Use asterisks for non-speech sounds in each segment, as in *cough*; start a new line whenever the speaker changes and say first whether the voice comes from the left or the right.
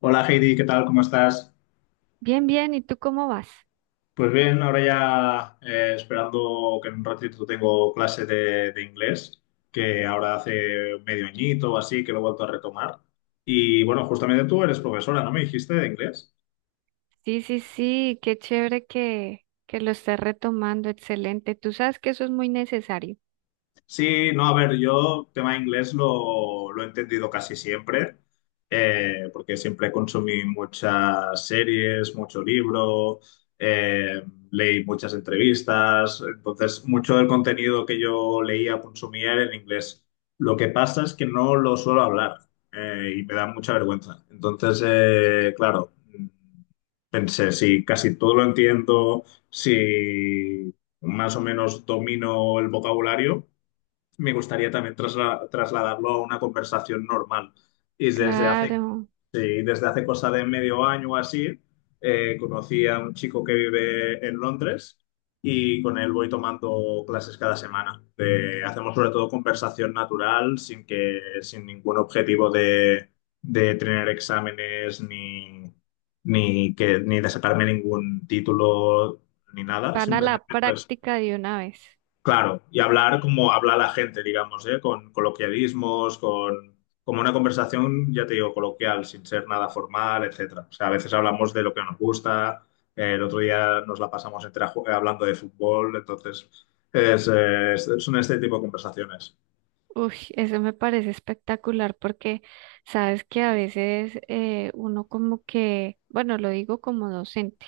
left: Hola Heidi, ¿qué tal? ¿Cómo estás?
right: Bien, bien, ¿y tú cómo vas?
left: Pues bien, ahora ya esperando que en un ratito tengo clase de inglés, que ahora hace medio añito o así que lo he vuelto a retomar. Y bueno, justamente tú eres profesora, ¿no me dijiste de inglés?
right: Sí, sí, sí, qué chévere que lo estés retomando, excelente. Tú sabes que eso es muy necesario.
left: Sí, no, a ver, yo tema inglés lo he entendido casi siempre, porque siempre consumí muchas series, mucho libro, eh, leí muchas entrevistas, entonces mucho del contenido que yo leía, consumía era en inglés. Lo que pasa es que no lo suelo hablar, y me da mucha vergüenza. Entonces, claro, pensé, si casi todo lo entiendo, si más o menos domino el vocabulario me gustaría también trasladarlo a una conversación normal. Y desde hace,
right: Claro,
left: sí, desde hace cosa de medio año o así, conocí a un chico que vive en Londres y con él voy tomando clases cada semana. Hacemos sobre todo conversación natural sin ningún objetivo de tener exámenes ni de sacarme ningún título ni nada.
right: van a la
left: Simplemente pues
right: práctica de una vez.
left: claro, y hablar como habla la gente, digamos, ¿eh? Con coloquialismos, con como una conversación, ya te digo, coloquial, sin ser nada formal, etcétera. O sea, a veces hablamos de lo que nos gusta, el otro día nos la pasamos entera hablando de fútbol, entonces es, son este tipo de conversaciones.
right: Uy, eso me parece espectacular porque sabes que a veces uno como que, bueno, lo digo como docente,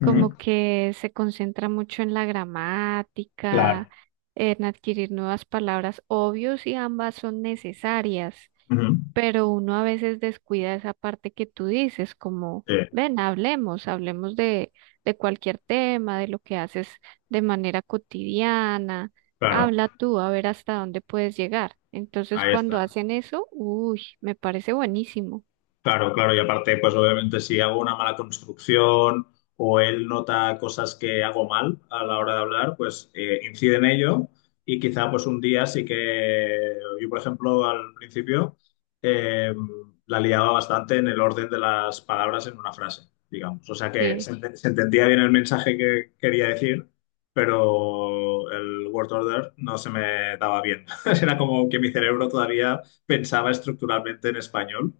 left: Ujú.
right: como que se concentra mucho en la gramática,
left: Claro.
right: en adquirir nuevas palabras, obvio si ambas son necesarias,
left: Ujú.
right: pero uno a veces descuida esa parte que tú dices, como,
left: Sí,
right: ven, hablemos, de cualquier tema, de lo que haces de manera cotidiana,
left: claro,
right: habla tú, a ver hasta dónde puedes llegar. Entonces,
left: ahí
right: cuando
left: está.
right: hacen eso, uy, me parece buenísimo.
left: Claro, claro, y aparte, pues obviamente si hago una mala construcción o él nota cosas que hago mal a la hora de hablar, pues incide en ello y quizá pues un día sí que yo, por ejemplo, al principio eh, la liaba bastante en el orden de las palabras en una frase, digamos. O sea que se,
right: Sí.
left: se entendía bien el mensaje que quería decir, pero el word order no se me daba bien. *laughs* Era como que mi cerebro todavía pensaba estructuralmente en español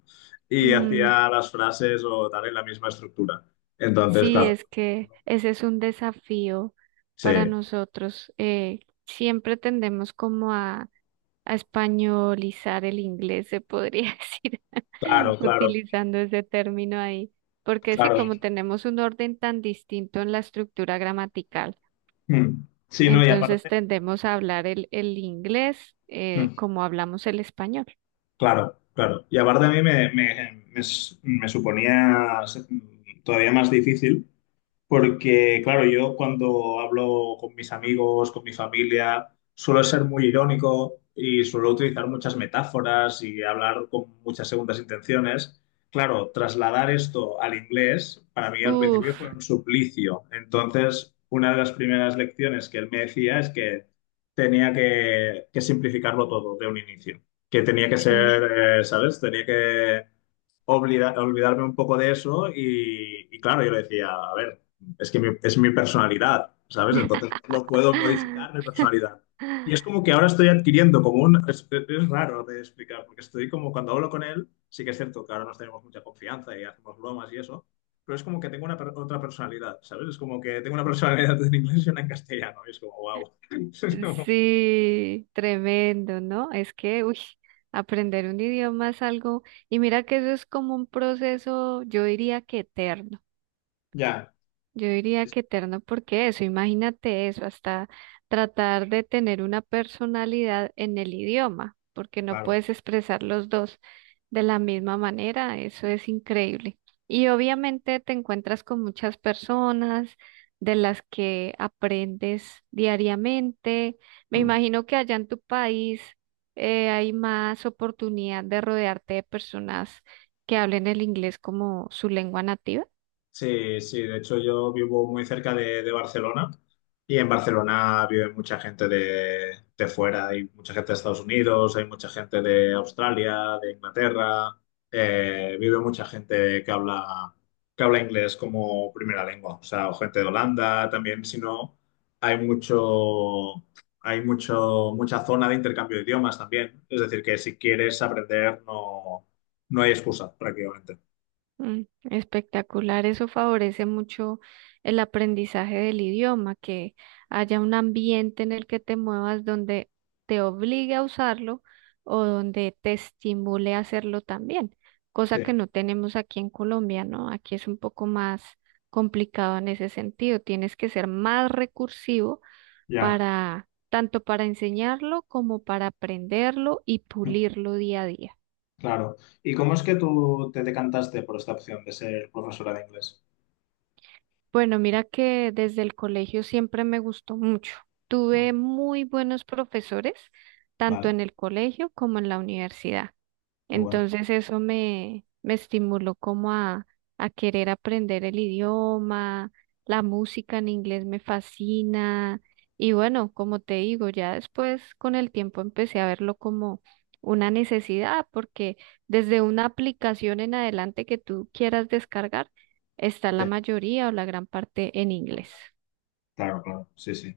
left: y
right: Mm,
left: hacía las frases o tal en la misma estructura. Entonces,
right: sí,
left: claro,
right: es que ese es un desafío para
left: sí,
right: nosotros. Siempre tendemos como a españolizar el inglés, se podría *laughs* decir,
left: claro, claro,
right: utilizando ese término ahí, porque sí,
left: claro.
right: como tenemos un orden tan distinto en la estructura gramatical,
left: Mm. Sí, no, y
right: entonces
left: aparte,
right: tendemos a hablar el inglés
left: mm,
right: como hablamos el español.
left: claro, claro. Y aparte a mí me suponía ser todavía más difícil. Porque, claro, yo cuando hablo con mis amigos, con mi familia, suelo ser muy irónico y suelo utilizar muchas metáforas y hablar con muchas segundas intenciones. Claro, trasladar esto al inglés para mí al
right: Uf,
left: principio fue un suplicio. Entonces, una de las primeras lecciones que él me decía es que tenía que simplificarlo todo de un inicio, que tenía que
right: sí.
left: ser, ¿sabes? Tenía que olvidarme un poco de eso y claro, yo le decía, a ver es que es mi personalidad, ¿sabes? Entonces no lo puedo modificar mi
right: *laughs*
left: personalidad. Y es como que ahora estoy adquiriendo como un... es raro de explicar, porque estoy como cuando hablo con él, sí que es cierto que ahora nos tenemos mucha confianza y hacemos bromas y eso, pero es como que tengo una otra personalidad, ¿sabes? Es como que tengo una personalidad en inglés y una en castellano, y es como, wow. *laughs*
right: Sí, tremendo, ¿no? Es que, uy, aprender un idioma es algo, y mira que eso es como un proceso, yo diría que eterno.
left: Ya,
right: Yo diría
left: sí, sí,
right: que eterno porque eso, imagínate eso, hasta tratar de tener una personalidad en el idioma, porque no
left: claro.
right: puedes expresar los dos de la misma manera, eso es increíble. Y
left: Sí.
right: obviamente te encuentras con muchas personas de las que aprendes diariamente. Me
left: Mm.
right: imagino que allá en tu país hay más oportunidad de rodearte de personas que hablen el inglés como su lengua nativa.
left: Sí, sí, de hecho yo vivo muy cerca de Barcelona y en Barcelona vive mucha gente de fuera, hay mucha gente de Estados Unidos, hay mucha gente de Australia, de Inglaterra, vive mucha gente que habla inglés como primera lengua, o sea, o gente de Holanda también, si no, hay mucho, hay mucho, mucha zona de intercambio de idiomas también, es decir, que si quieres aprender no, no hay excusa prácticamente.
right: Mm. Espectacular, eso favorece mucho el aprendizaje del idioma, que haya un ambiente en el que te muevas donde te obligue a usarlo o donde te estimule a hacerlo también, cosa
left: Sí,
right: que no tenemos aquí en Colombia, ¿no? Aquí es un poco más complicado en ese sentido, tienes que ser más recursivo
left: ya.
right: para tanto para enseñarlo como para aprenderlo y pulirlo día a día.
left: Claro. ¿Y cómo es que tú te decantaste por esta opción de ser profesora de inglés?
right: Bueno, mira que desde el colegio siempre me gustó mucho. Tuve
left: Ah,
right: muy buenos profesores, tanto
left: vale,
right: en el colegio como en la universidad.
left: qué bueno.
right: Entonces eso me estimuló como a querer aprender el idioma, la música en inglés me fascina y bueno, como te digo, ya después con el tiempo empecé a verlo como una necesidad porque desde una aplicación en adelante que tú quieras descargar, está la
left: Sí.
right: mayoría o la gran parte en inglés.
left: Claro, claro, sí, sí.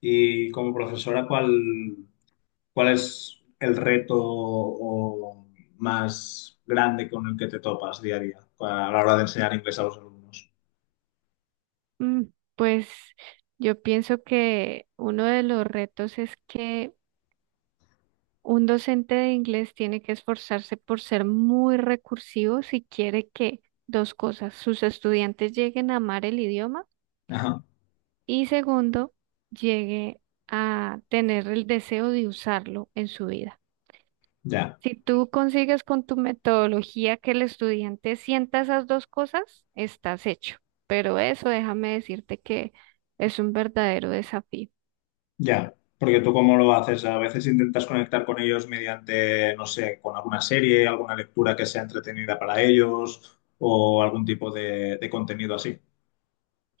left: Y como profesora, ¿cuál es el reto o más grande con el que te topas día a día a la hora de enseñar inglés a los alumnos?
right: Mm, pues yo pienso que uno de los retos es que un docente de inglés tiene que esforzarse por ser muy recursivo si quiere que dos cosas, sus estudiantes lleguen a amar el idioma
left: Ajá,
right: y segundo, llegue a tener el deseo de usarlo en su vida.
left: ya.
right: Si tú consigues con tu metodología que el estudiante sienta esas dos cosas, estás hecho. Pero eso déjame decirte que es un verdadero desafío.
left: Ya, porque tú cómo lo haces, a veces intentas conectar con ellos mediante, no sé, con alguna serie, alguna lectura que sea entretenida para ellos o algún tipo de contenido así.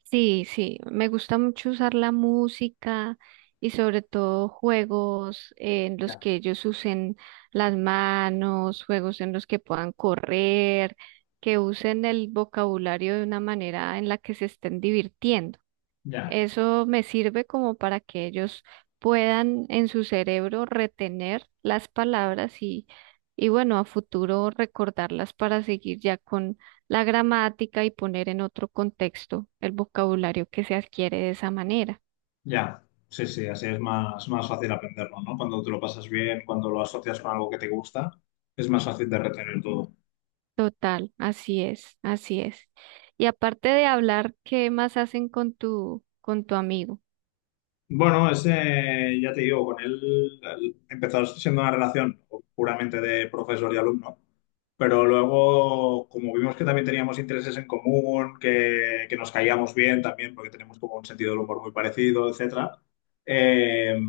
right: Sí, sí, me gusta mucho usar la música y sobre todo juegos en los
left: Ya,
right: que ellos usen las manos, juegos en los que puedan correr, que usen el vocabulario de una manera en la que se estén divirtiendo.
left: ya,
right: Eso me sirve como para que ellos puedan en su cerebro retener las palabras y bueno, a futuro recordarlas para seguir ya con la gramática y poner en otro contexto el vocabulario que se adquiere de esa manera.
left: ya. Sí, sí, así es más, más fácil aprenderlo, ¿no? Cuando te lo pasas bien, cuando lo asocias con algo que te gusta, es más fácil de retener todo.
right: Total, así es, así es. Y aparte de hablar, ¿qué más hacen con con tu amigo? *laughs*
left: Bueno, ese, ya te digo, con él empezó siendo una relación puramente de profesor y alumno, pero luego, como vimos que también teníamos intereses en común, que nos caíamos bien también, porque tenemos como un sentido del humor muy parecido, etcétera, eh,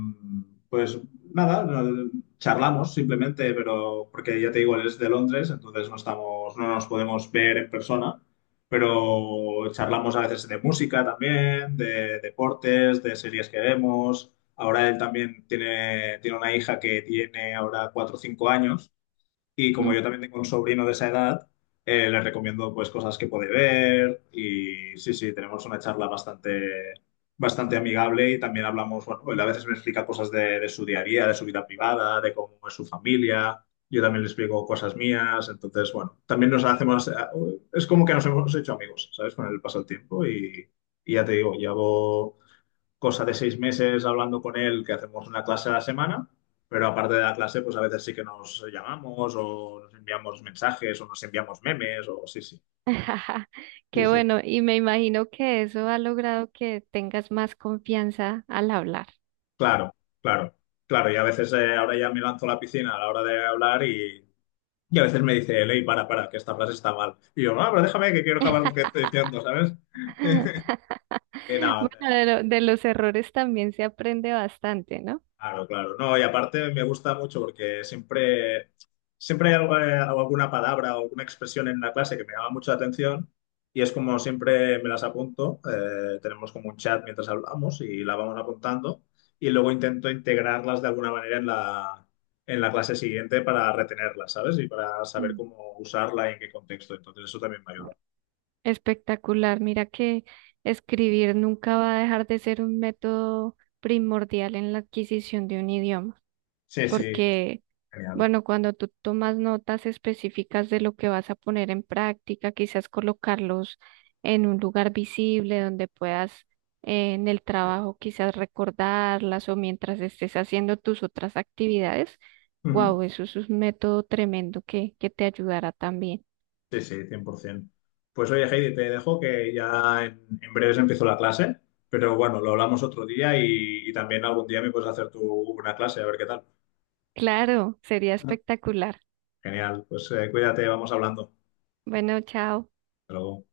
left: pues nada, charlamos simplemente, pero porque ya te digo, él es de Londres, entonces no estamos, no nos podemos ver en persona pero charlamos a veces de música también, de deportes, de series que vemos. Ahora él también tiene, tiene una hija que tiene ahora cuatro o cinco años y como
right: Mm,
left: yo también tengo un sobrino de esa edad, le recomiendo pues cosas que puede ver y sí, sí, tenemos una charla bastante, bastante amigable y también hablamos, bueno, él a veces me explica cosas de su día a día, de su vida privada, de cómo es su familia, yo también le explico cosas mías, entonces, bueno, también nos hacemos, es como que nos hemos hecho amigos, ¿sabes? Con el paso del tiempo y ya te digo, llevo cosa de seis meses hablando con él, que hacemos una clase a la semana, pero aparte de la clase, pues a veces sí que nos llamamos o nos enviamos mensajes o nos enviamos memes o sí, sí,
right: ja,
left: sí,
right: qué
left: sí.
right: bueno, y me imagino que eso ha logrado que tengas más confianza al hablar.
left: Claro, claro, claro. Y a veces ahora ya me lanzo a la piscina a la hora de hablar y a veces me dice él, "Ey, para, que esta frase está mal". Y yo, no, pero déjame que quiero acabar lo que estoy diciendo, ¿sabes?
right: *laughs* *laughs*
left: Y
right: Bueno,
left: nada,
right: de los errores también se aprende bastante, ¿no?
left: claro, claro. No, y aparte me gusta mucho porque siempre, alguna palabra o alguna expresión en la clase que me llama mucho la atención y es como siempre me las apunto. Tenemos como un chat mientras hablamos y la vamos apuntando y luego intento integrarlas de alguna manera en la clase siguiente para retenerlas, ¿sabes? Y para saber
right: Mm.
left: cómo usarla y en qué contexto. Entonces eso también me ayuda.
right: Espectacular. Mira que escribir nunca va a dejar de ser un método primordial en la adquisición de un idioma.
left: Sí, sí, es
right: Porque,
left: genial.
right: bueno, cuando tú tomas notas específicas de lo que vas a poner en práctica, quizás colocarlos en un lugar visible donde puedas en el
left: Sí.
right: trabajo quizás recordarlas o mientras estés haciendo tus otras actividades,
left: Ujú.
right: wow, eso es un método tremendo que te ayudará también.
left: Sí, sí, 100%. Pues oye, Heidi, te dejo que ya en breves empiezo la clase, pero bueno, lo hablamos otro día y también algún día me puedes hacer tú una clase, a ver qué tal.
right: Claro, sería espectacular.
left: Genial, pues cuídate, vamos hablando.
right: Bueno, chao.
left: Hasta luego.